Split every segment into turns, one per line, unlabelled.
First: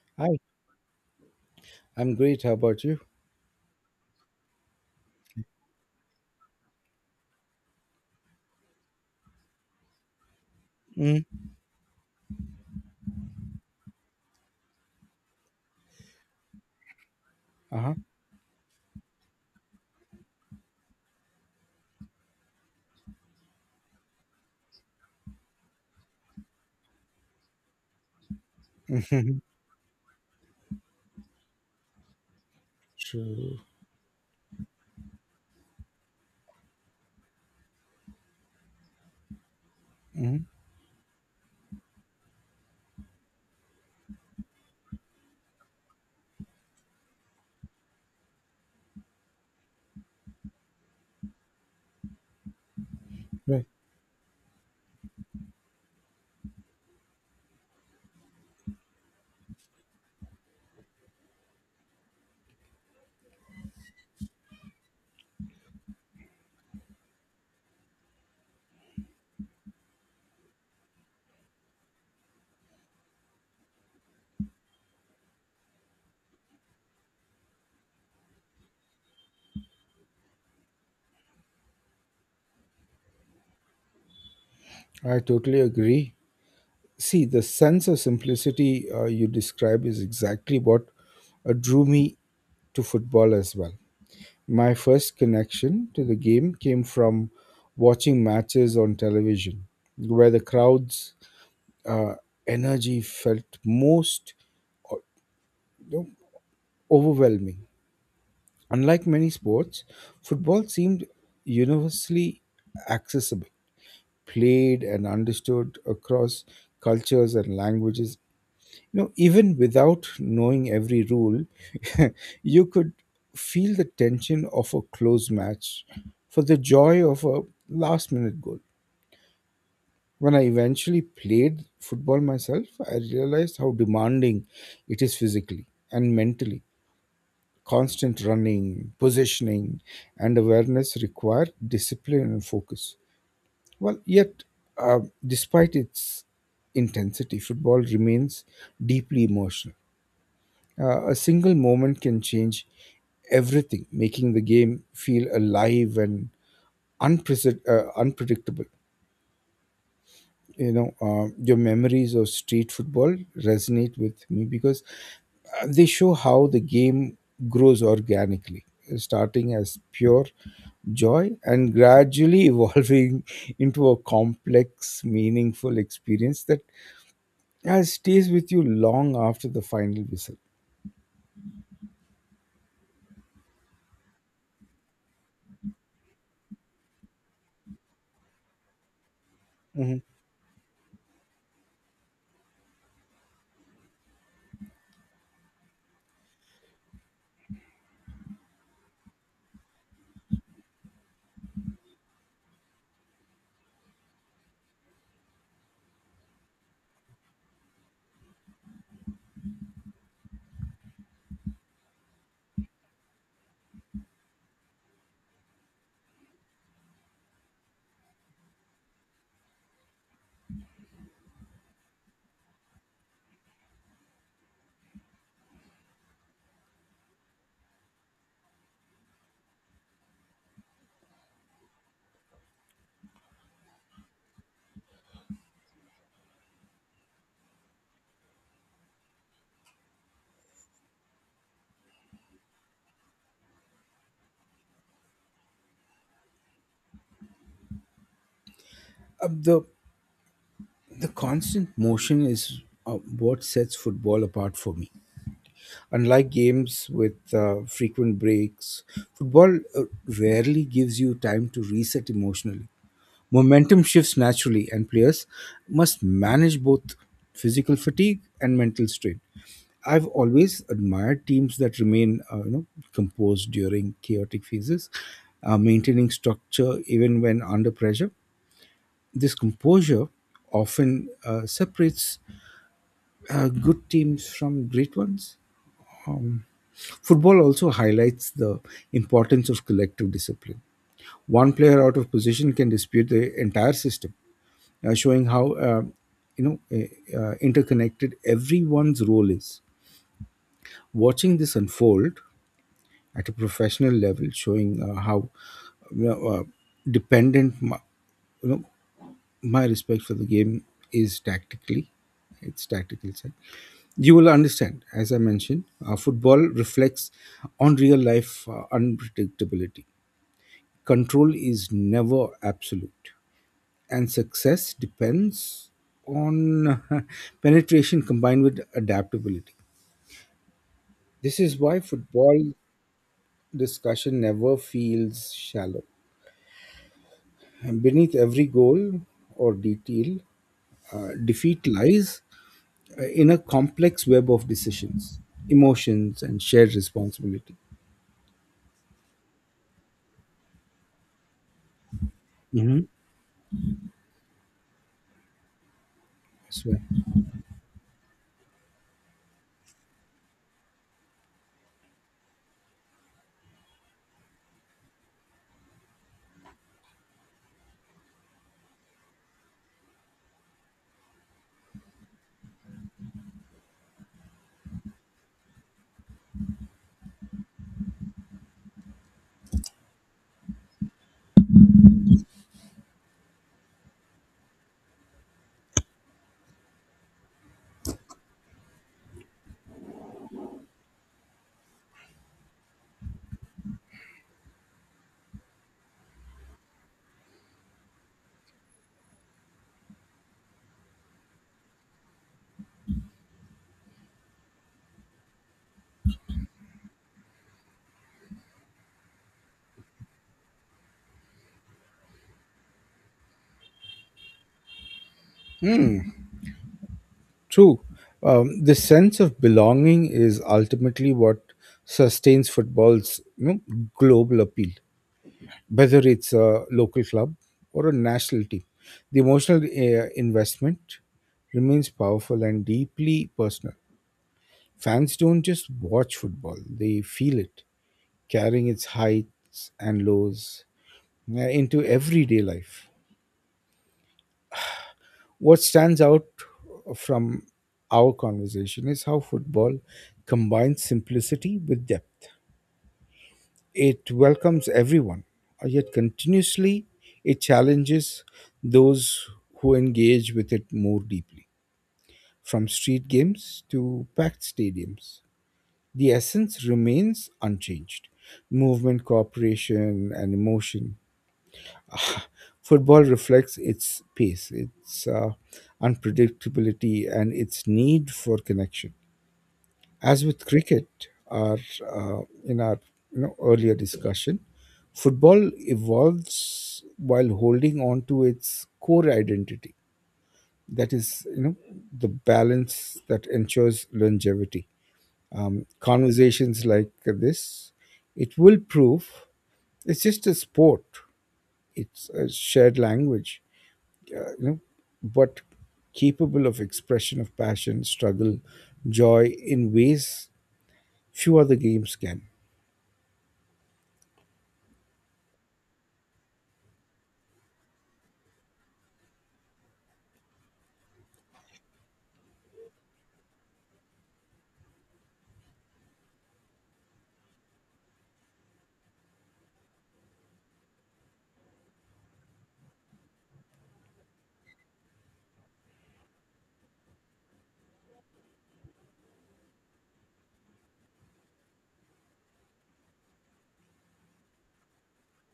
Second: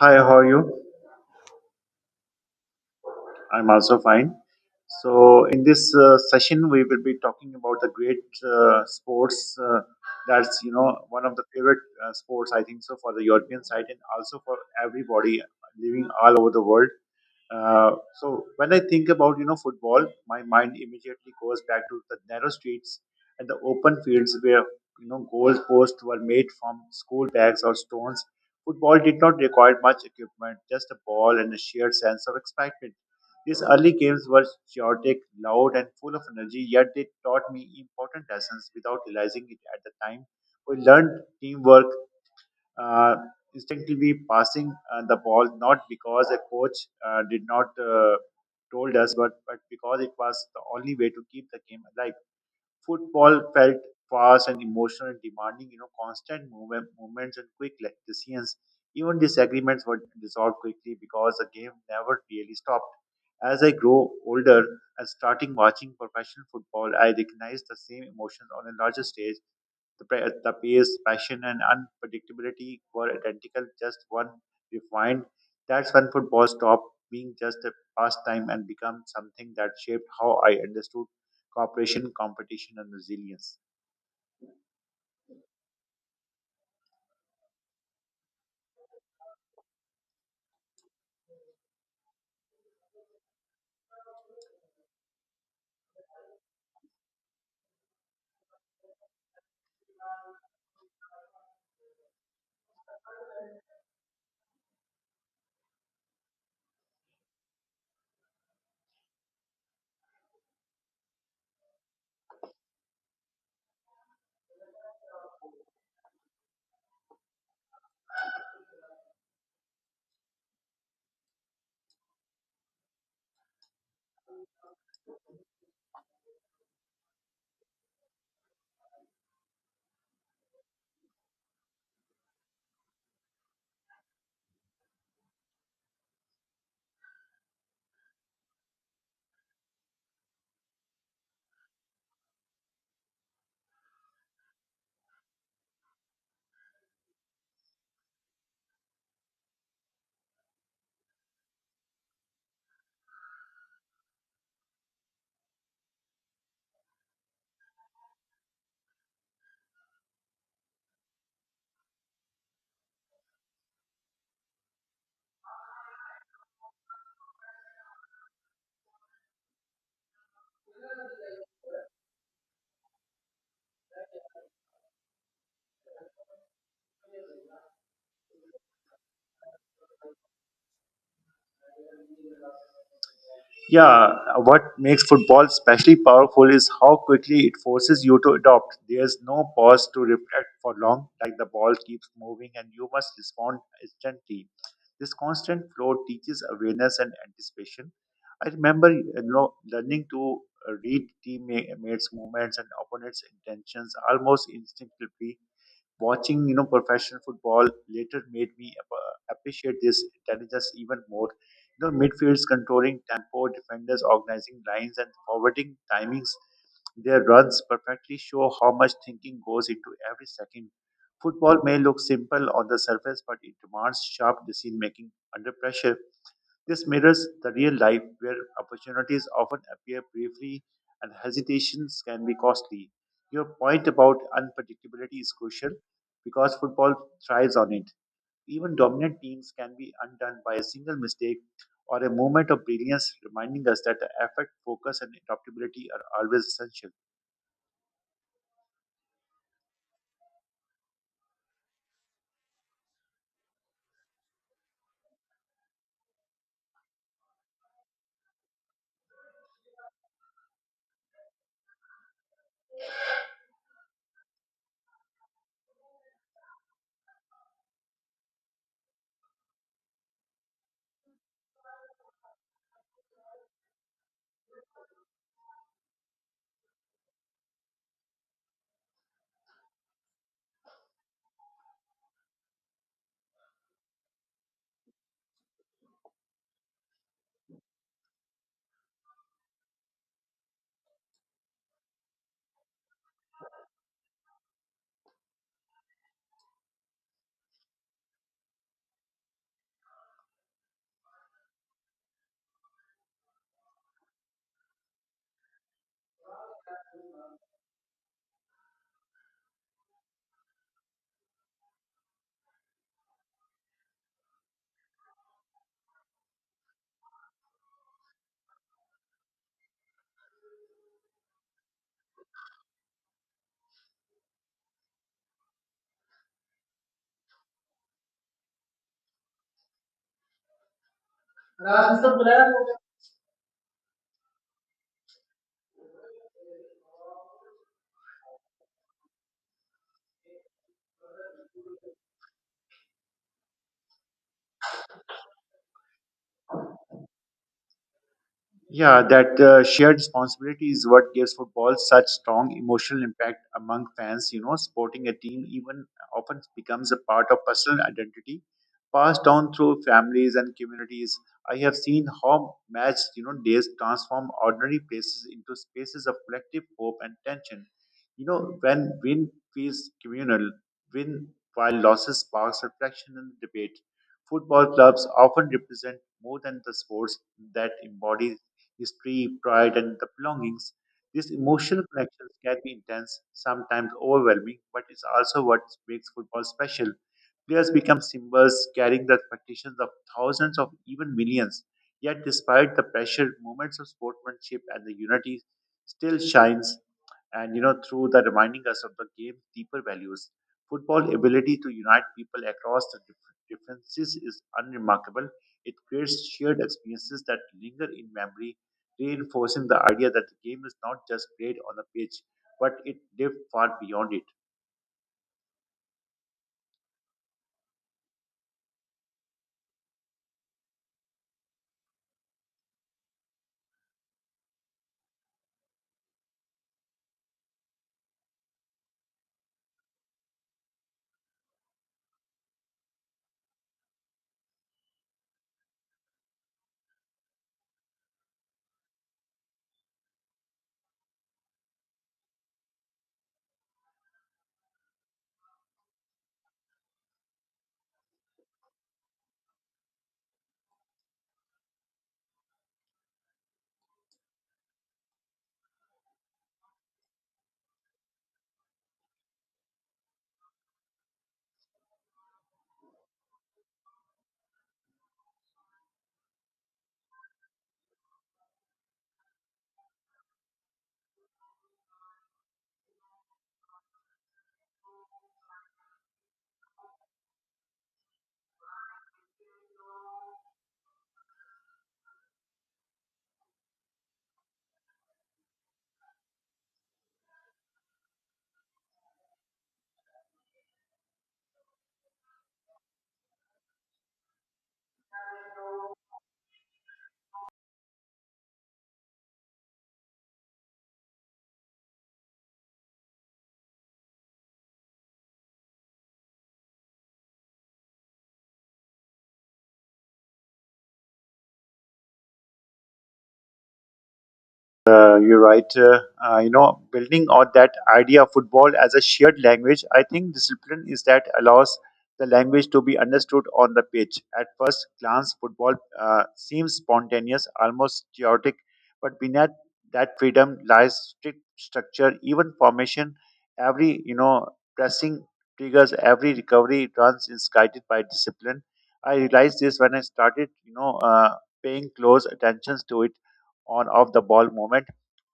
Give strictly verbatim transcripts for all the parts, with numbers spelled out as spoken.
Hi, how
Hi,
are you?
I'm great. How about you?
I'm also fine. So, in this uh, session, we will be talking about the great uh, sports. Uh, that's you know
Mm,
one of the favorite uh, sports, I think so, for the European side and also for everybody living all over the world. Uh,
uh-huh.
so when I think about you know football, my mind immediately goes back to the narrow streets and the open fields where you know goal posts were made from school bags or stones. Football did not require much equipment, just a ball and a sheer sense of excitement.
So,
These early games were chaotic, loud, and full of energy. Yet they taught me important lessons without realizing it at the time.
mhm,
We learned teamwork, uh, instinctively passing uh, the ball, not because a coach uh, did not uh, told us, but but because it was the only way to keep the game alive. Football
right.
felt fast and emotional, and demanding you know constant movement, movements and quick le- decisions. Even disagreements were dissolved quickly because the game never really stopped. As I grow older and starting watching professional football, I recognize the same emotions on a larger stage. The, pa- the pace, passion, and unpredictability were identical, just one refined. That's when football stopped being just a pastime and became something that shaped how I understood cooperation, competition, and resilience.
I totally agree. See, the sense of simplicity uh, you describe is exactly what uh, drew me to football as well. My first connection to the game came from watching matches on television, where the crowd's uh, energy felt most uh, you know, overwhelming. Unlike many sports, football seemed universally accessible, played and understood across cultures and languages. You know, even without knowing every rule, you could feel the tension of a close match for the joy of a last minute goal. When I eventually played football myself, I realized how demanding it is physically and mentally. Constant running, positioning, and awareness require discipline and focus. Well, yet, uh, despite its intensity, football remains deeply emotional. Uh, a single moment can change everything, making the game feel alive and unprece- uh, unpredictable. you know uh, your memories of street football resonate with me because uh, they show how the game grows organically, starting as pure joy and gradually evolving into a complex meaningful experience that uh, stays with you long after the final whistle.
Yeah, what makes football especially powerful is how quickly it forces you to adopt. There's no pause to
Mhm.
reflect for long, like the ball keeps moving and you must respond instantly. This constant flow teaches awareness and anticipation. I remember, you know, learning to uh, read teammates' movements and opponents' intentions almost instinctively. Watching you know professional football later made me ap- appreciate this intelligence even more. you know midfields controlling tempo, defenders organizing lines, and forwarding timings their runs perfectly show how much thinking goes into every second. Football may look simple on the surface, but it demands sharp decision making under pressure. This mirrors the real life where opportunities often appear briefly and hesitations can be costly. Your point about unpredictability is crucial because football thrives on it. Even dominant teams can be undone by a single mistake or a moment of brilliance, reminding us that the effort, focus, and adaptability are always essential.
Uh, the the constant motion is uh, what sets football apart for me. Unlike games with uh, frequent breaks, football uh, rarely gives you time to reset emotionally. Momentum shifts naturally, and players must manage both physical fatigue and mental strain. I've always admired teams that remain, uh, you know, composed during chaotic phases, uh, maintaining structure even when under pressure. This composure often uh, separates uh, good teams from great ones. Um, Football also highlights the importance of collective discipline. One player out of position can dispute the entire system, uh, showing how uh, you know uh, uh, interconnected everyone's role is. Watching this unfold at a professional level, showing uh, how you know, uh, dependent my, you know, my respect for the game is tactically. It's tactical side. You will understand, as I mentioned, uh, football reflects on real life uh, unpredictability. Control is never absolute, and success depends on penetration combined with adaptability. This is why football discussion never feels shallow. And beneath every goal or detail, uh, defeat lies uh, in a complex web of decisions, emotions, and shared responsibility.
Yeah, that uh, shared responsibility is what gives football such strong
Mhm.
emotional impact among fans. You know, supporting a team even often
I swear.
becomes a part of personal identity, passed down through families and communities. I have seen how match, you know, days transform ordinary places into spaces of collective hope and tension. You know, when win feels communal, win while losses sparks reflection and debate. Football clubs often represent more than the sports that embody history, pride, and the belongings. These emotional connections can be intense, sometimes overwhelming, but it's also what makes football special. Players become symbols, carrying the expectations of thousands of even millions. Yet, despite the pressure, moments of sportsmanship and the unity still shines and you know through the reminding us of the game's deeper values. Football ability to unite people across the dif- differences is unremarkable. It creates shared experiences that linger in memory, reinforcing the idea that the game is not just played on the pitch, but it lived far beyond it.
True. Um, this sense of belonging is ultimately what sustains football's you know, global appeal, whether it's a local club or a national team. The emotional uh, investment remains powerful and deeply personal. Fans don't just watch football, they feel it, carrying its heights and lows uh, into everyday life. What stands out from our conversation is how football combines simplicity with depth. It welcomes everyone, uh, yet continuously it challenges those who engage with it more deeply, from street games to packed stadiums. The essence remains unchanged: movement, cooperation, and emotion. Football reflects its pace, its uh, unpredictability, and its need for connection. As with cricket, our uh, in our you know, earlier discussion, football evolves while holding on to its core identity. That is, you know, the balance that ensures longevity. Um, conversations like this, it will prove it's just a sport. It's a shared language, uh, you know, but capable of expression of passion, struggle, joy in ways few other games can.
Uh, you're right. Uh, uh, you know, building on that idea of football as a shared language, I think discipline is that allows the language to be understood on the pitch. At first glance, football uh, seems spontaneous, almost chaotic, but beneath that freedom lies strict structure, even formation. Every you know pressing triggers, every recovery runs is guided by discipline. I realized this when I started, you know, uh, paying close attention to it on off the ball movement.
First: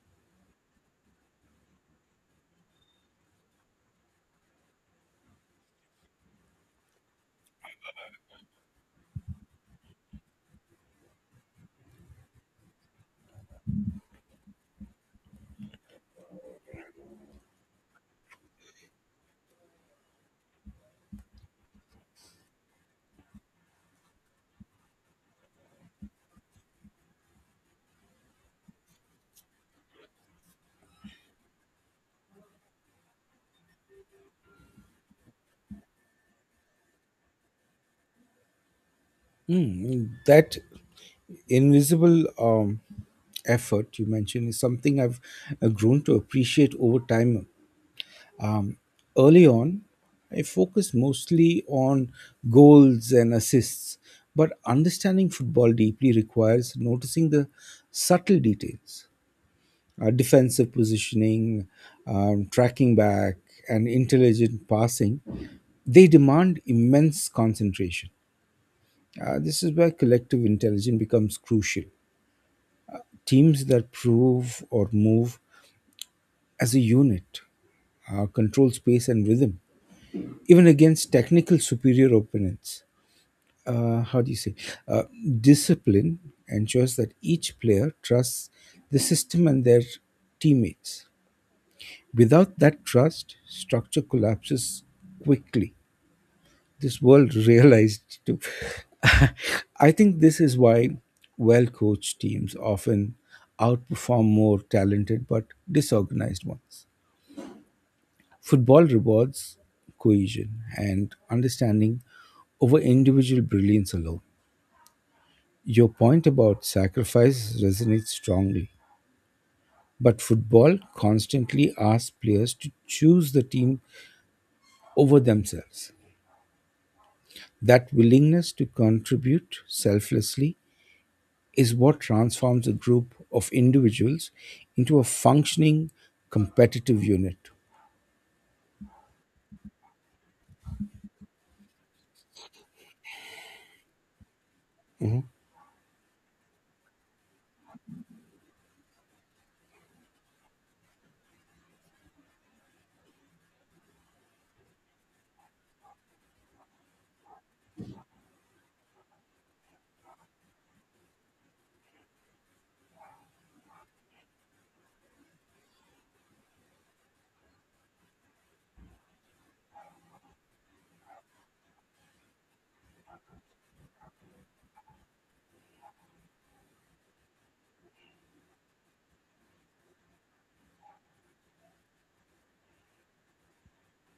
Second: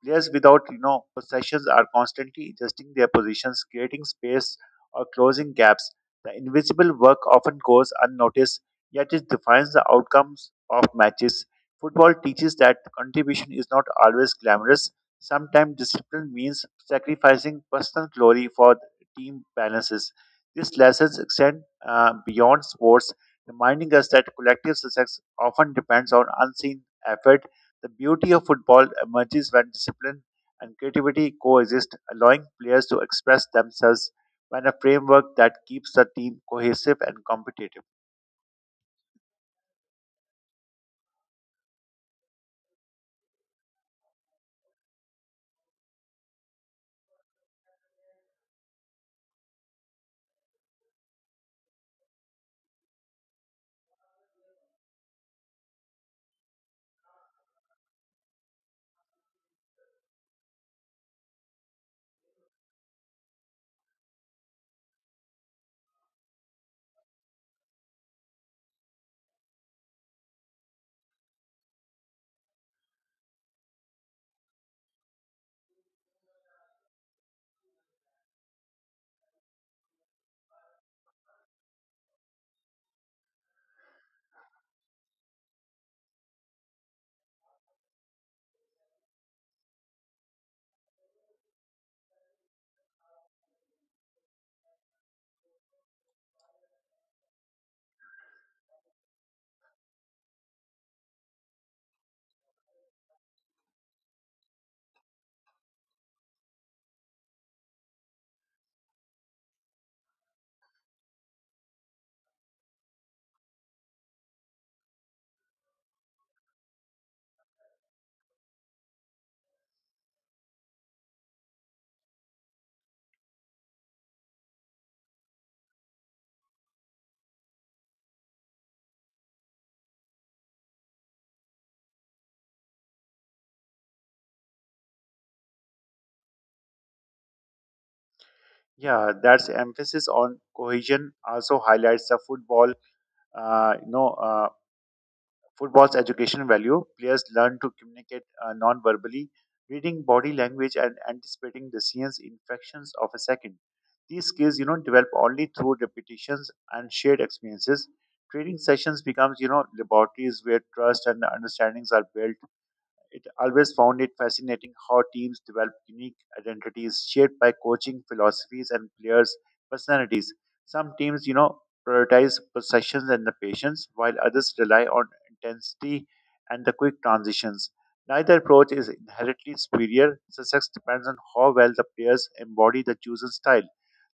Players without you know possessions are constantly adjusting their positions, creating space or closing gaps. The invisible work often goes unnoticed, yet it defines the outcomes of matches. Football teaches that contribution is not always glamorous. Sometimes discipline means sacrificing personal glory for team balances. These lessons extend uh, beyond sports, reminding us that collective success often depends on unseen effort. The beauty of football emerges when discipline and creativity coexist, allowing players to express themselves when a framework that keeps the team cohesive and competitive.
Mm, that invisible um, effort you mentioned is something I've uh, grown to appreciate over time. Um, Early on, I focused mostly on goals and assists, but understanding football deeply requires noticing the subtle details: uh, defensive positioning, um, tracking back, and intelligent passing. They demand immense concentration. Uh, this is where collective intelligence becomes crucial. Teams that prove or move as a unit uh, control space and rhythm, even against technical superior opponents. Uh, how do you say? Uh, discipline ensures that each player trusts the system and their teammates. Without that trust, structure collapses quickly. This world realized too. I think this is why well coached teams often outperform more talented but disorganized ones. Football rewards cohesion and understanding over individual brilliance alone. Your point about sacrifice resonates strongly, but football constantly asks players to choose the team over themselves. That willingness to contribute selflessly is what transforms a group of individuals into a functioning competitive unit.
Yeah, that's emphasis on cohesion also highlights the football, uh, you know, uh, Football's education value. Players learn to communicate uh, non-verbally, reading body language and anticipating decisions in fractions of a second. These skills, you know, develop only through repetitions and shared experiences. Training sessions becomes, you know, laboratories where trust and understandings are built. It always found it fascinating how teams develop unique identities shaped by coaching philosophies and players' personalities. Some teams, you know, prioritize possessions and the patience, while others rely on intensity and the quick transitions. Neither approach is inherently superior. Success depends on how well the players embody the chosen style.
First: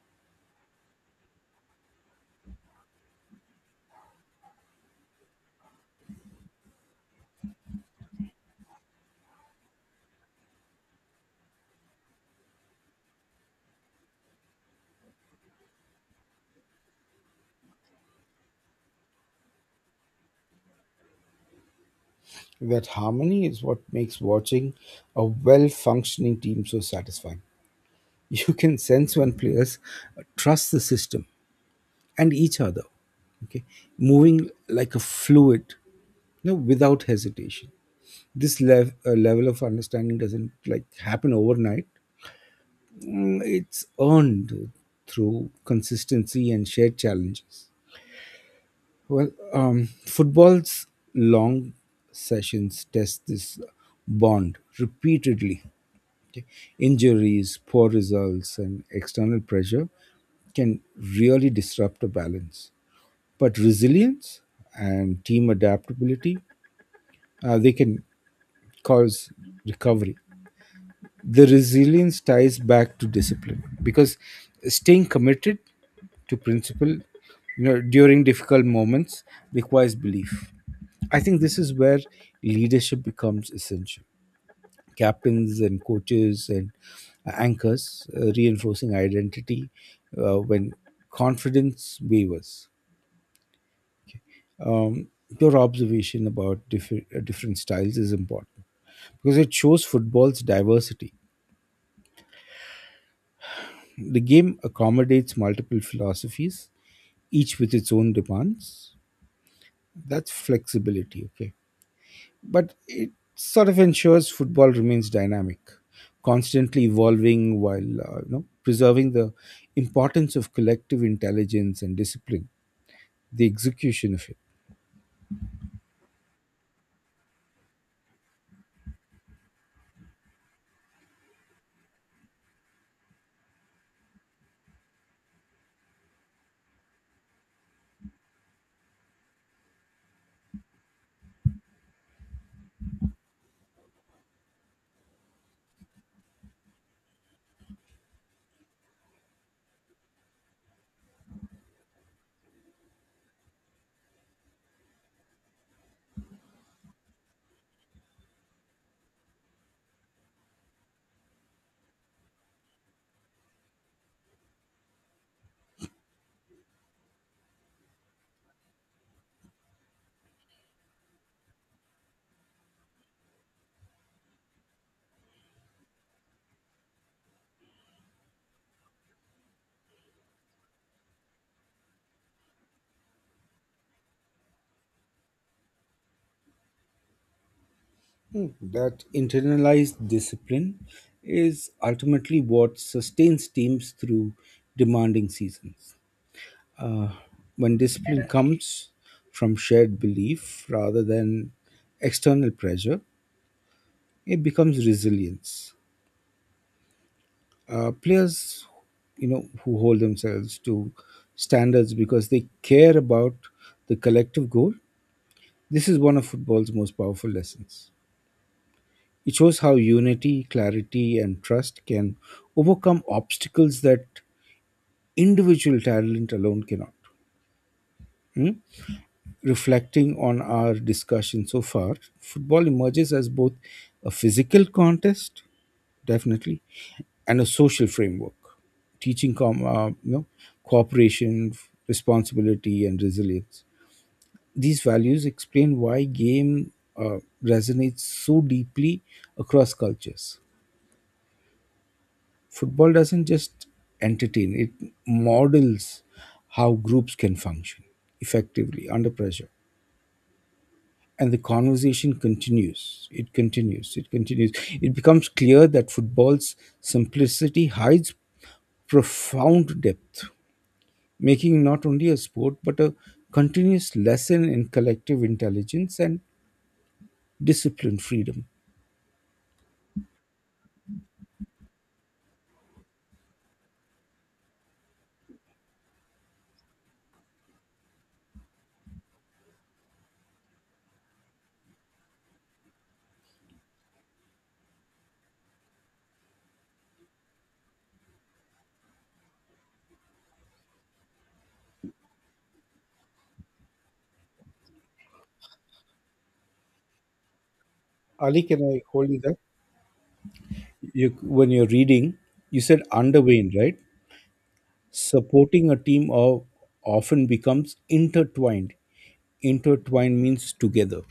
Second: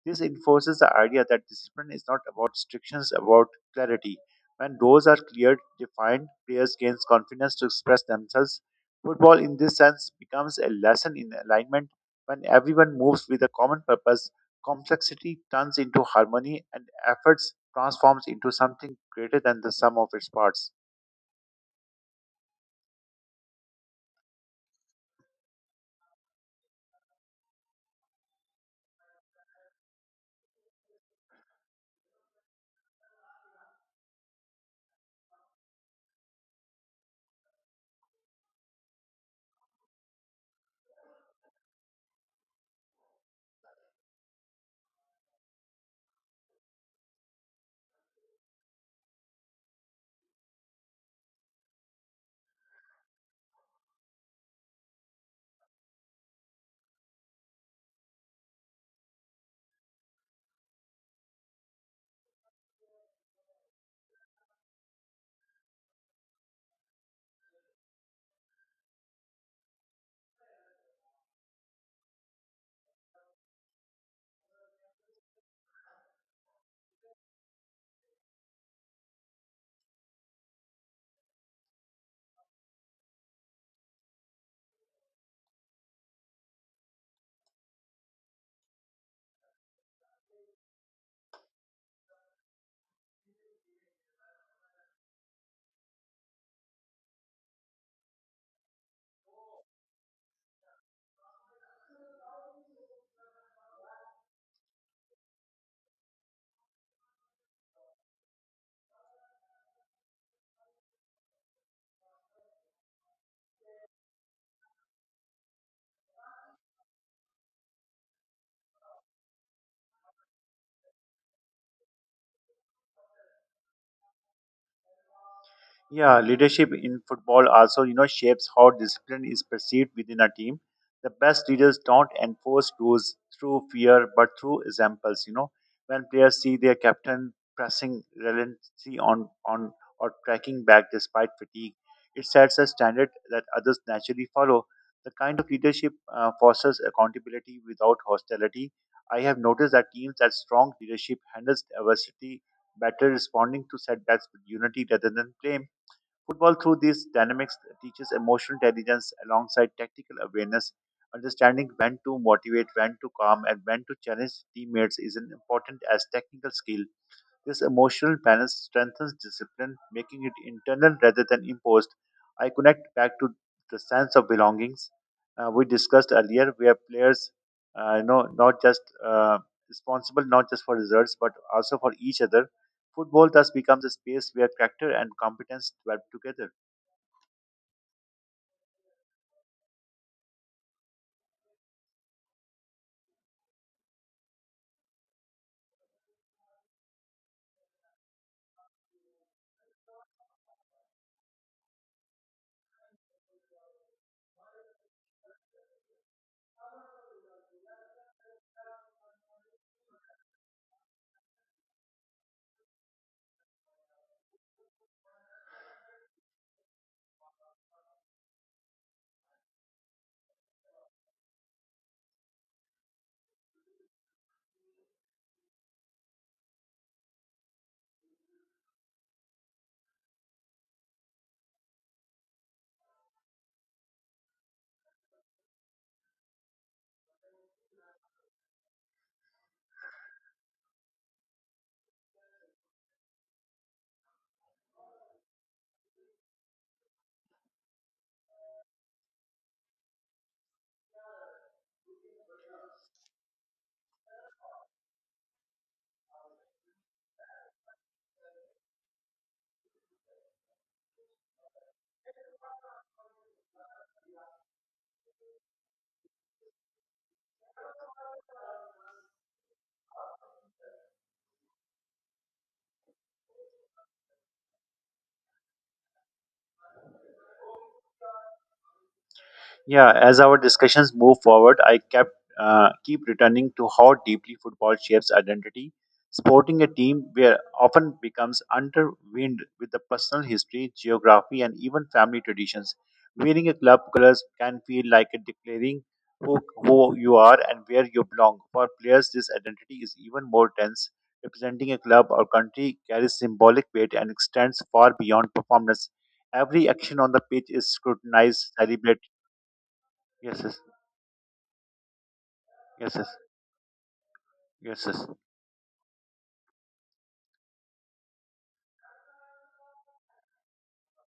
This enforces the idea that discipline is not about restrictions, about clarity. When goals are clear, defined, players gain confidence to express themselves. Football, in this sense, becomes a lesson in alignment. When everyone moves with a common purpose, complexity turns into harmony and efforts transforms into something greater than the sum of its parts.
That harmony is what makes watching a well functioning team so satisfying. You can sense when players trust the system and each other, okay, moving like a fluid, you know, without hesitation. This lev- uh, level of understanding doesn't like happen overnight, Mm, it's earned through consistency and shared challenges. Well, um, football's long sessions test this bond repeatedly. Okay? Injuries, poor results, and external pressure can really disrupt a balance. But resilience and team adaptability, uh, they can cause recovery. The resilience ties back to discipline because staying committed to principle you know during difficult moments requires belief. I think this is where leadership becomes essential. Captains and coaches and anchors uh, reinforcing identity uh, when confidence wavers. Um, your observation about different, different styles is important because it shows football's diversity. The game accommodates multiple philosophies, each with its own demands. That's flexibility, okay? But it sort of ensures football remains dynamic, constantly evolving while uh, you know, preserving the importance of collective intelligence and discipline, the execution of it.
Yeah, leadership in football also, you know, shapes how discipline is perceived within a team. The best leaders don't enforce rules through fear, but through examples. You know, when players see their captain pressing relentlessly on on or tracking back despite fatigue, it sets a standard that others naturally follow. The kind of leadership uh, fosters accountability without hostility. I have noticed that teams that strong leadership handles adversity better, responding to setbacks with unity rather than blame. Football, through these dynamics, teaches emotional intelligence alongside tactical awareness. Understanding when to motivate, when to calm, and when to challenge teammates is an important as technical skill. This emotional balance strengthens discipline, making it internal rather than imposed. I connect back to the sense of belongings uh, we discussed earlier, where players, uh, you know, not just uh, responsible not just for results but also for each other. Football thus becomes a space where character and competence develop together.
Hmm, That internalized discipline is ultimately what sustains teams through demanding seasons. Uh, when discipline comes from shared belief rather than external pressure, it becomes resilience. Uh, players, you know, who hold themselves to standards because they care about the collective goal. This is one of football's most powerful lessons. It shows how unity, clarity, and trust can overcome obstacles that individual talent alone cannot. Hmm? Reflecting on our discussion so far, football emerges as both a physical contest, definitely, and a social framework, teaching com- uh, you know, cooperation, responsibility, and resilience. These values explain why game uh, resonates so deeply across cultures. Football doesn't just entertain; it models how groups can function effectively under pressure. and the conversation continues it continues it continues it becomes clear that football's simplicity hides profound depth, making not only a sport but a continuous lesson in collective intelligence and disciplined freedom.
Yeah, as our discussions move forward, I kept uh, keep returning to how deeply football shapes identity. Sporting a team where often becomes underwhelmed with the personal history, geography, and even family traditions. Wearing a club colors can feel like a declaring who, who you are and where you belong. For players, this identity is even more tense. Representing a club or country carries symbolic weight and extends far beyond performance. Every action on the pitch is
Ali,
scrutinized,
can I
celebrated.
hold you there?
Yes, yes,
You, when you're reading, you said
yes, yes,
underwayne, right?
yes, yes.
Supporting a team of often becomes intertwined. Intertwined means together.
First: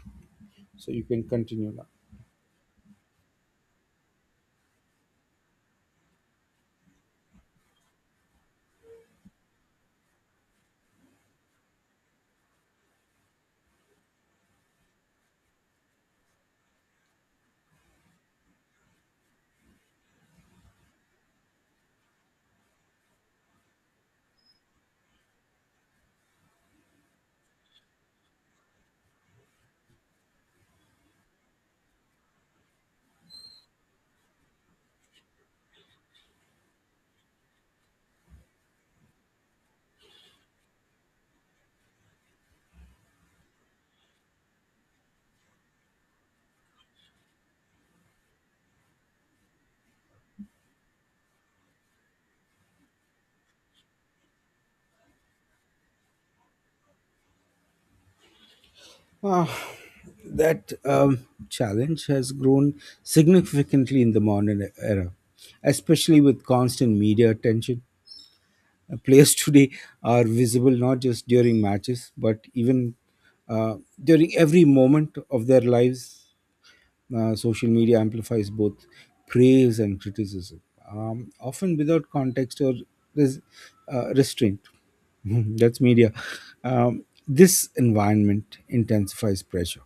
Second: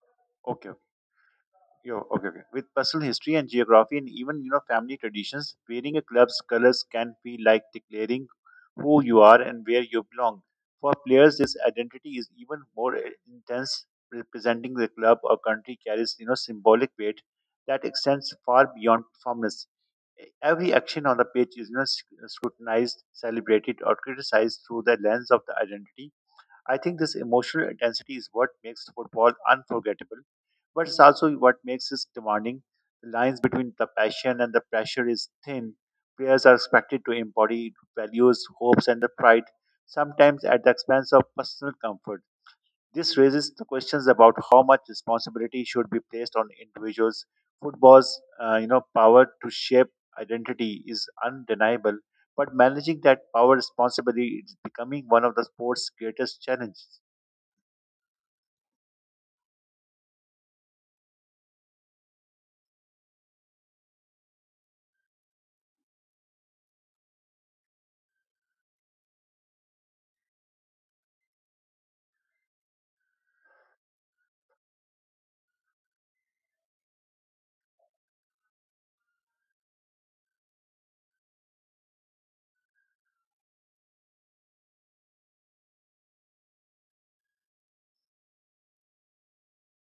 Okay, okay,
So you can continue now.
yo, okay, okay. With personal history and geography, and even you know family traditions, wearing a club's colors can be like declaring who you are and where you belong. For players, this identity is even more uh, intense. Representing the club or country carries you know symbolic weight that extends far beyond performance. Every action on the pitch is you know sc- scrutinized, celebrated, or criticized through the lens of the identity. I think this emotional intensity is what makes football unforgettable, but it's also what makes it demanding. The lines between the passion and the pressure is thin. Players are expected to embody values, hopes, and the pride, sometimes at the expense of personal comfort. This raises the questions about how much responsibility should be placed on individuals. Football's, uh, you know, power to shape identity is undeniable, but managing that power responsibly is becoming one of the sport's greatest challenges.
Ah, that um, challenge has grown significantly in the modern era, especially with constant media attention. Uh, Players today are visible not just during matches, but even uh, during every moment of their lives. Uh, social media amplifies both praise and criticism, um, often without context or res- uh, restraint. That's media. Um, this environment intensifies pressure.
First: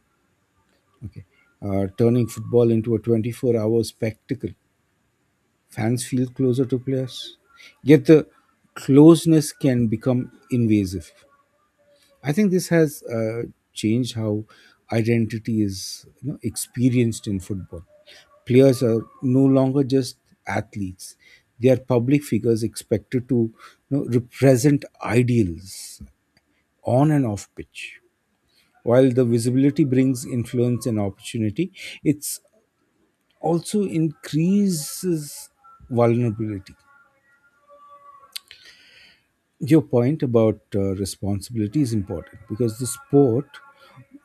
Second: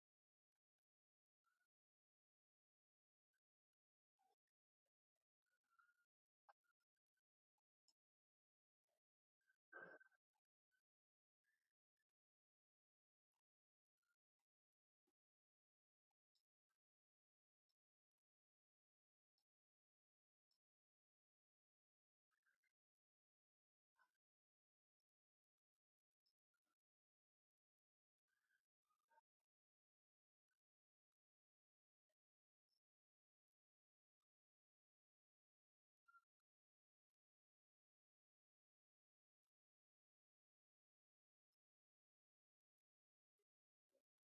Okay. Uh, turning football into a twenty-four hour spectacle. Fans feel closer to players, yet the closeness can become invasive. I think this has uh, changed how identity is you know, experienced in football. Players are no longer just athletes, they are public figures expected to you know, represent ideals on and off pitch. While the visibility brings influence and opportunity, it's also increases vulnerability. Your point about uh, responsibility is important because the sport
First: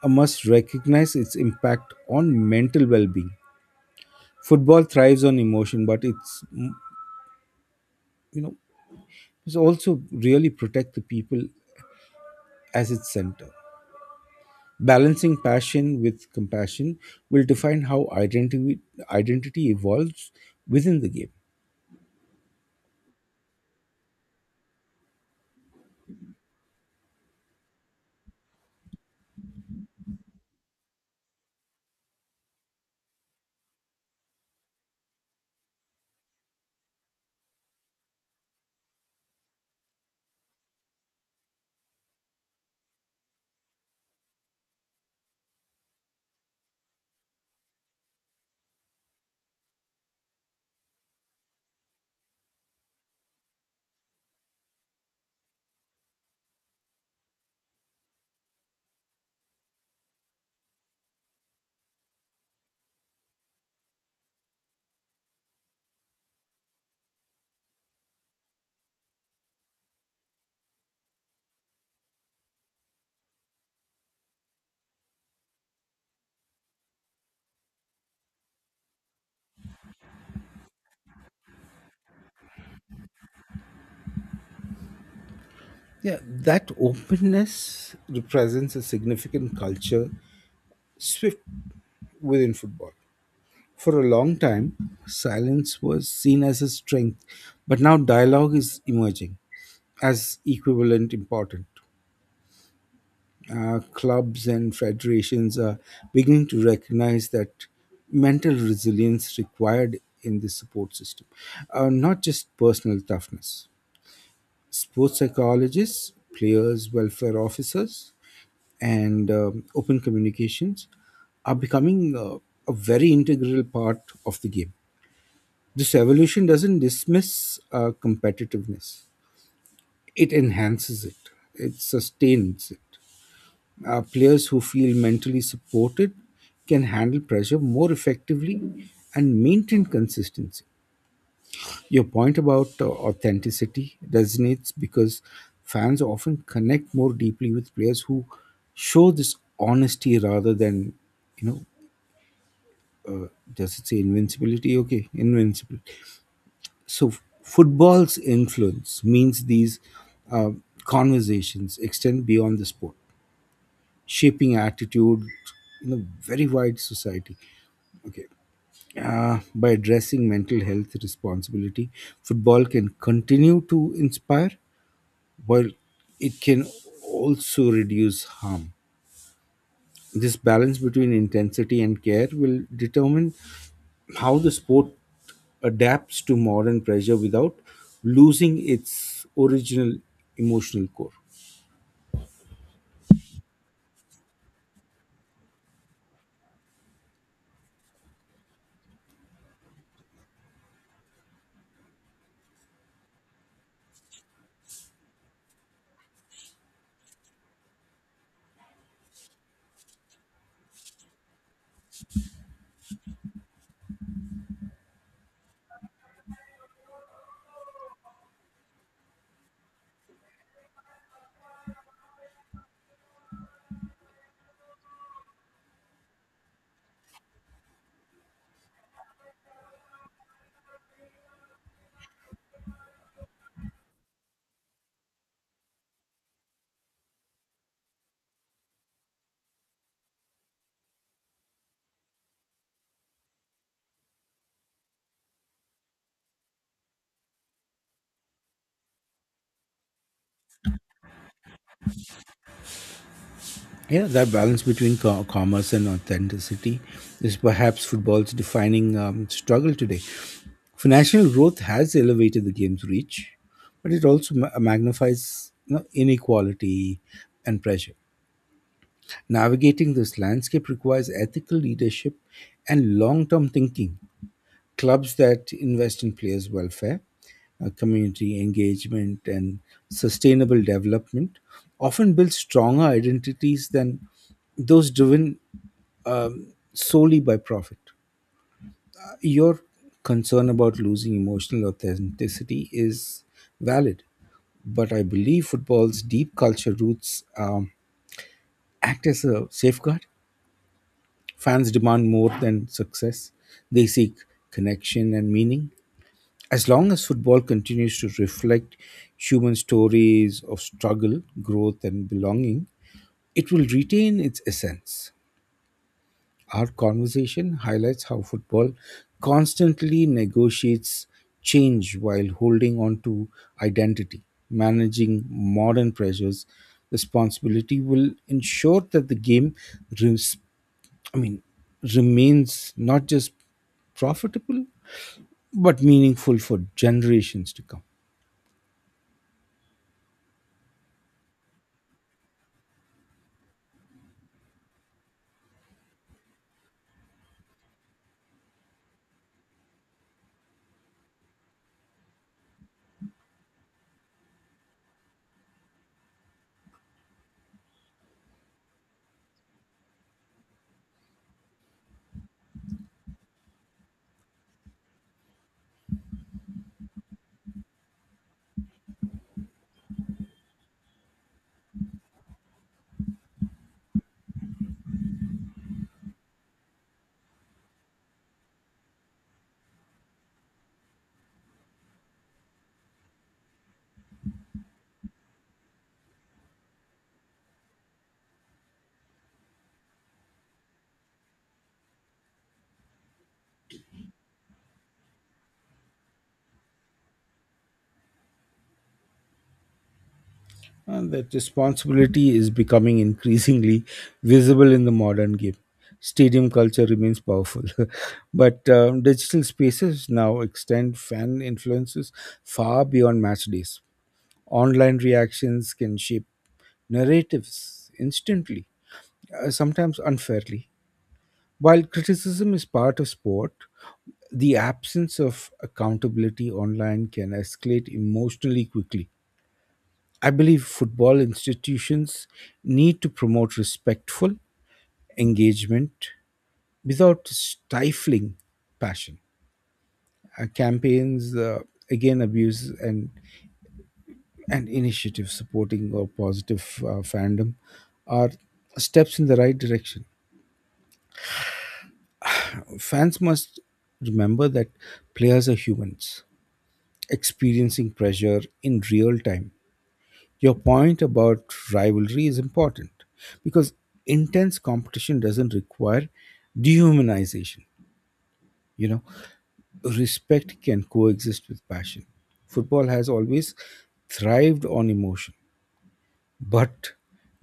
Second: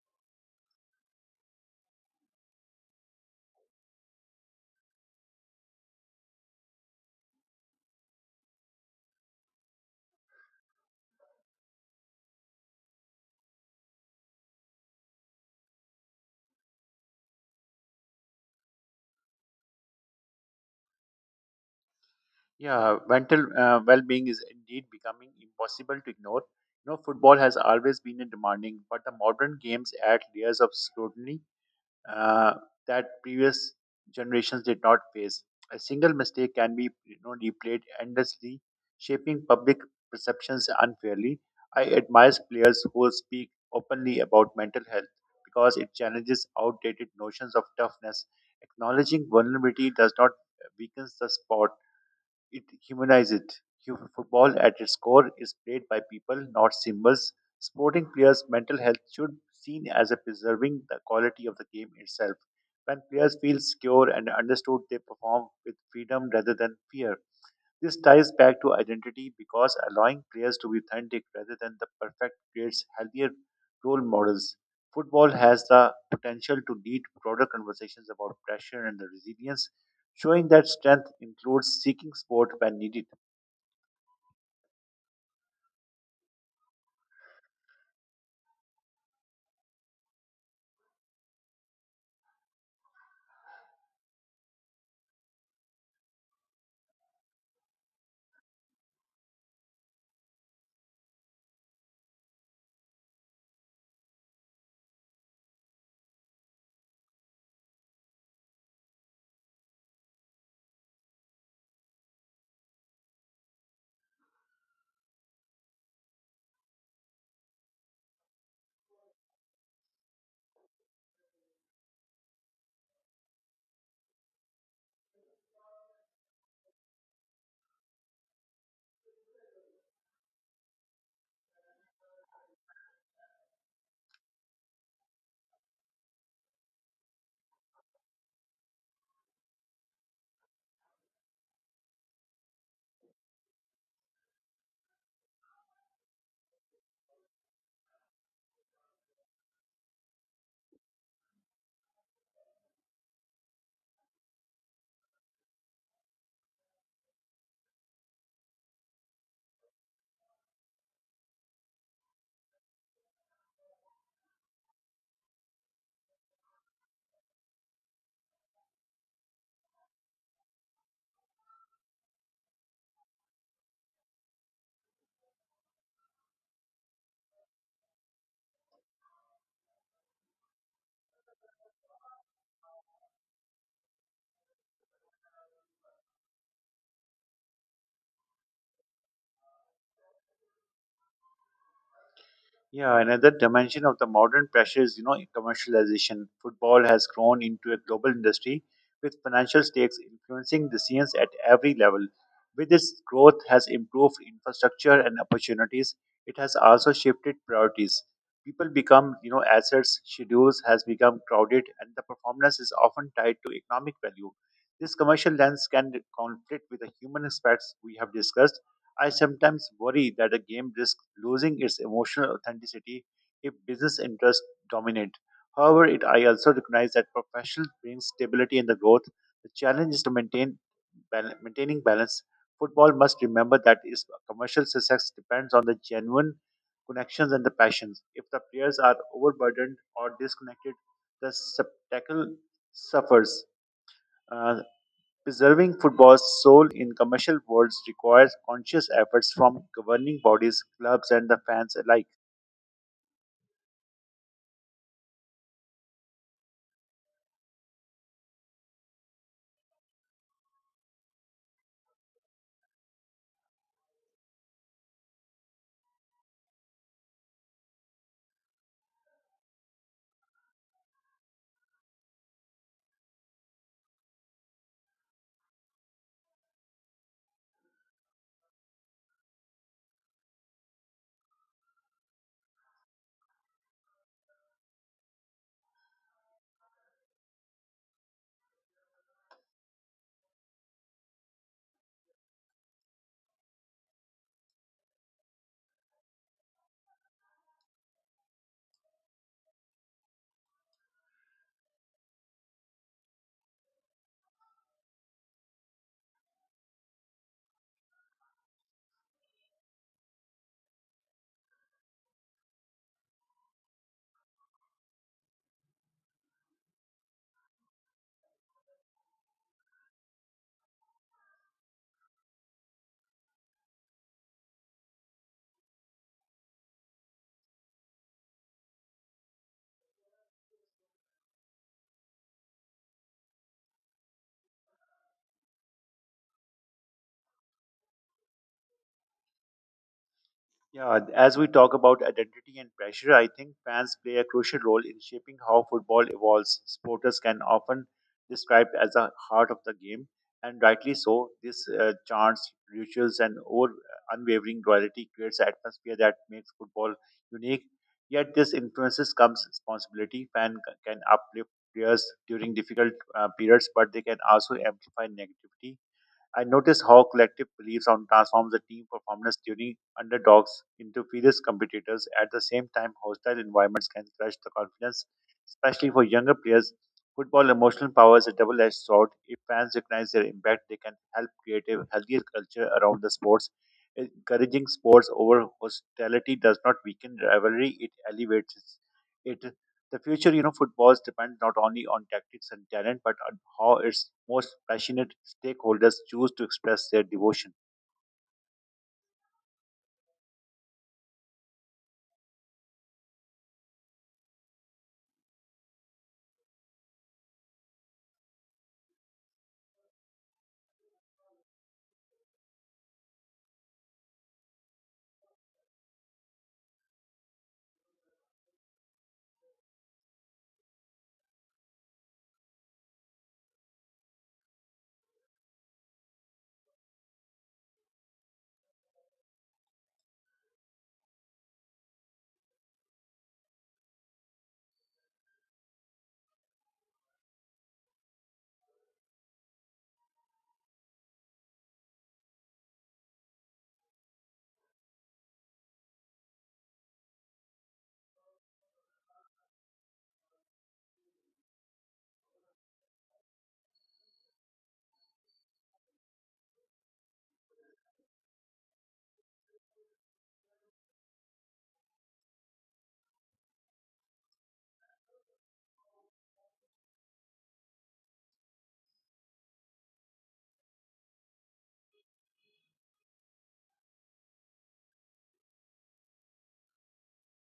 uh, must recognize its impact on mental well-being. Football thrives on emotion, but it's mm, you know it's also really protect the people as its center. Balancing passion with compassion will define how identity identity evolves within the game.
Yeah, mental uh, well-being is indeed becoming impossible to ignore. You know, football has always been a demanding, but the modern games add layers of scrutiny uh, that previous generations did not face. A single mistake can be, you know, replayed endlessly, shaping public perceptions unfairly. I admire players who speak openly about mental health because it challenges outdated notions of toughness. Acknowledging vulnerability does not uh, weakens the sport, it humanizes it. Hu- Football, at its core, is played by people, not symbols. Sporting players' mental health should be seen as a preserving the quality of the game itself. When players feel secure and understood, they perform with freedom rather than fear. This ties back to identity because allowing players to be authentic rather than the perfect creates healthier role models. Football has the potential to lead broader conversations about pressure and the resilience, showing that strength includes seeking support when needed.
Yeah, that openness represents a significant culture swift within football. For a long time, silence was seen as a strength, but now dialogue is emerging as equivalent important. Uh, clubs and federations are beginning to recognize that mental resilience required in the support system, uh, not just personal toughness. Sports psychologists, players, welfare officers, and um, open communications are becoming uh, a very integral part of the game. This evolution doesn't dismiss uh, competitiveness, it enhances it, it sustains it. Uh, players who feel mentally supported can handle pressure more effectively and maintain consistency. Your point about uh, authenticity resonates because fans often connect more deeply with players who show this honesty rather than you know does it say invincibility? Okay, invincible. So f- football's influence means these uh, conversations extend beyond the sport, shaping attitude in a very wide society. Okay. Uh, by addressing mental health responsibility, football can continue to inspire while it can also reduce harm. This balance between intensity and care will determine how the sport adapts to modern pressure without losing its original emotional core.
Yeah, another dimension of the modern pressure is, you know, commercialization. Football has grown into a global industry with financial stakes influencing decisions at every level. With its growth has improved infrastructure and opportunities, it has also shifted priorities. People become, you know, assets, schedules has become crowded and the performance is often tied to economic value. This commercial lens can conflict with the human aspects we have discussed. I sometimes worry that a game risks losing its emotional authenticity if business interests dominate. However, it, I also recognize that professional brings stability and the growth. The challenge is to maintain bal- maintaining balance. Football must remember that its commercial success depends on the genuine connections and the passions. If the players are overburdened or disconnected, the spectacle suffers. Uh, Preserving football's soul in commercial worlds requires conscious efforts from governing bodies, clubs, and the fans alike.
Yeah, that balance between co- commerce and authenticity is perhaps football's defining um, struggle today. Financial growth has elevated the game's reach, but it also ma- magnifies you know, inequality and pressure. Navigating this landscape requires ethical leadership and long term thinking. Clubs that invest in players' welfare, uh, community engagement, and sustainable development often build stronger identities than those driven um, solely by profit. Your concern about losing emotional authenticity is valid, but I believe football's deep culture roots um, act as a safeguard. Fans demand more than success, they seek connection and meaning. As long as football continues to reflect human stories of struggle, growth, and belonging, it will retain its essence. Our conversation highlights how football constantly negotiates change while holding on to identity. Managing modern pressures, responsibility will ensure that the game res- I mean, remains not just profitable but meaningful for generations to come.
Yeah, as we talk about identity and pressure, I think fans play a crucial role in shaping how football evolves. Supporters can often described as the heart of the game, and rightly so. This uh, chants, rituals, and over unwavering loyalty creates an atmosphere that makes football unique. Yet, this influences comes responsibility. Fan c- can uplift players during difficult uh, periods, but they can also amplify negativity. I noticed how collective beliefs on transforms the team performance, turning underdogs into fierce competitors. At the same time, hostile environments can crush the confidence, especially for younger players. Football emotional power is a double-edged sword. If fans recognize their impact, they can help create a healthier culture around the sports. Encouraging sports over hostility does not weaken rivalry; it elevates it. The future, you know, footballs depend not only on tactics and talent, but on how its most passionate stakeholders choose to express their devotion.
and that responsibility is becoming increasingly visible in the modern game. Stadium culture remains powerful, but um, digital spaces now extend fan influences far beyond match days. Online reactions can shape narratives instantly, uh, sometimes unfairly. While criticism is part of sport, the absence of accountability online can escalate emotionally quickly. I believe football institutions need to promote respectful engagement without stifling passion. Uh, campaigns uh, again abuse and and initiative supporting or positive uh, fandom are steps in the right direction. Fans must remember that players are humans experiencing pressure in real time. Your point about rivalry is important because intense competition doesn't require dehumanization. You know, respect can coexist with passion. Football has always thrived on emotion, but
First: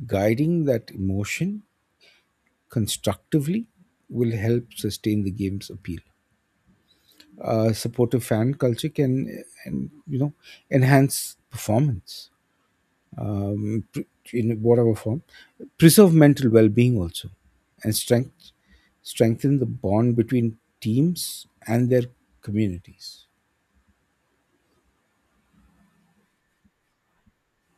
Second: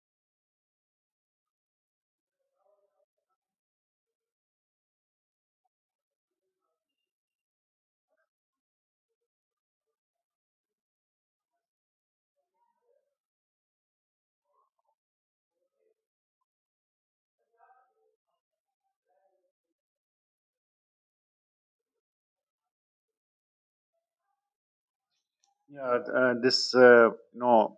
guiding that emotion constructively will help sustain the game's appeal. A supportive fan culture can, uh, en- you know, enhance performance. um, pre- in whatever form, preserve mental well-being also, and strength strengthen the bond between teams and their communities.
Yeah, uh, this uh, you know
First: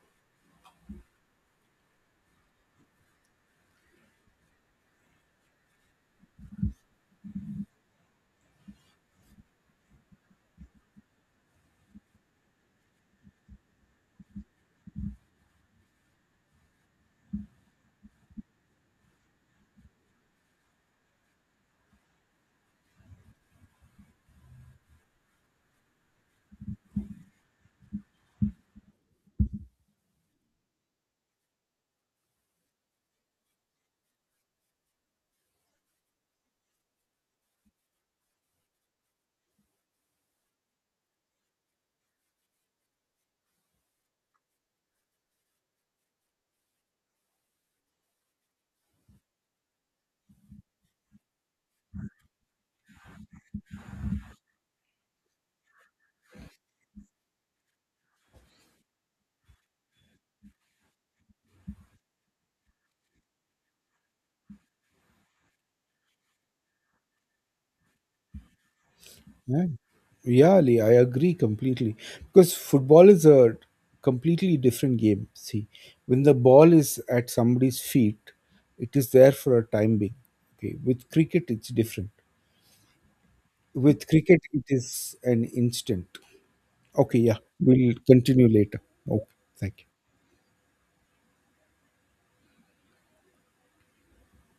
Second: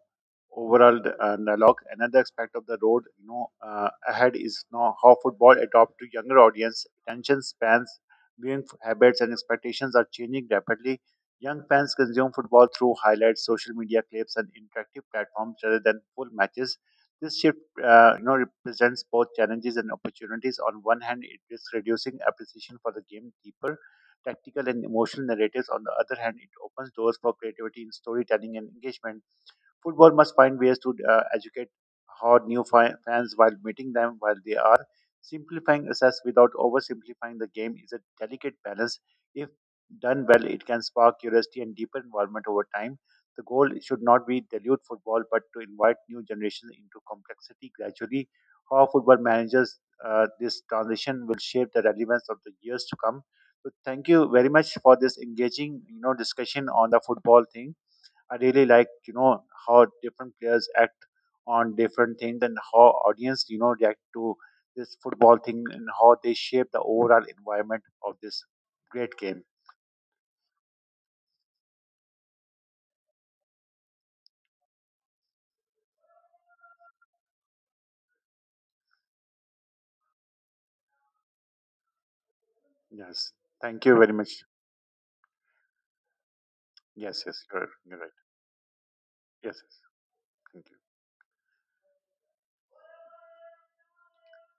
overall uh, dialogue. Another aspect of the road, you know, uh, ahead is now how football adopt to younger audience. Attention spans, viewing f- habits, and expectations are changing rapidly. Young fans consume football through highlights, social media clips, and interactive platforms rather than full matches. This shift, uh, you know, represents both challenges and opportunities. On one hand, it is reducing appreciation for the game deeper tactical and emotional narratives. On the other hand, it opens doors for creativity in storytelling and engagement. Football must find ways to uh, educate how new fi- fans while meeting them while they are. Simplifying access without oversimplifying the game is a delicate balance. If done well, it can spark curiosity and deepen involvement over time. The goal should not be dilute football, but to invite new generations into complexity gradually. How football manages uh, this transition will shape the relevance of the years to come. So thank you very much for this engaging, you know, discussion on the football thing. I really like you know how different players act on different things and how audience you know react to this football thing and how they shape the overall environment of this great game.
Yeah, yeah, Ali, I agree completely because football is a completely different game. See, when the ball is at somebody's feet, it is there for a time being. Okay, with cricket, it's different.
Yes, thank you
With
very
cricket,
much.
it is an instant. Okay,
Yes,
yeah,
yes, you're,
we'll
you're right.
continue later. Okay,
Yes, yes,
thank you.
thank you.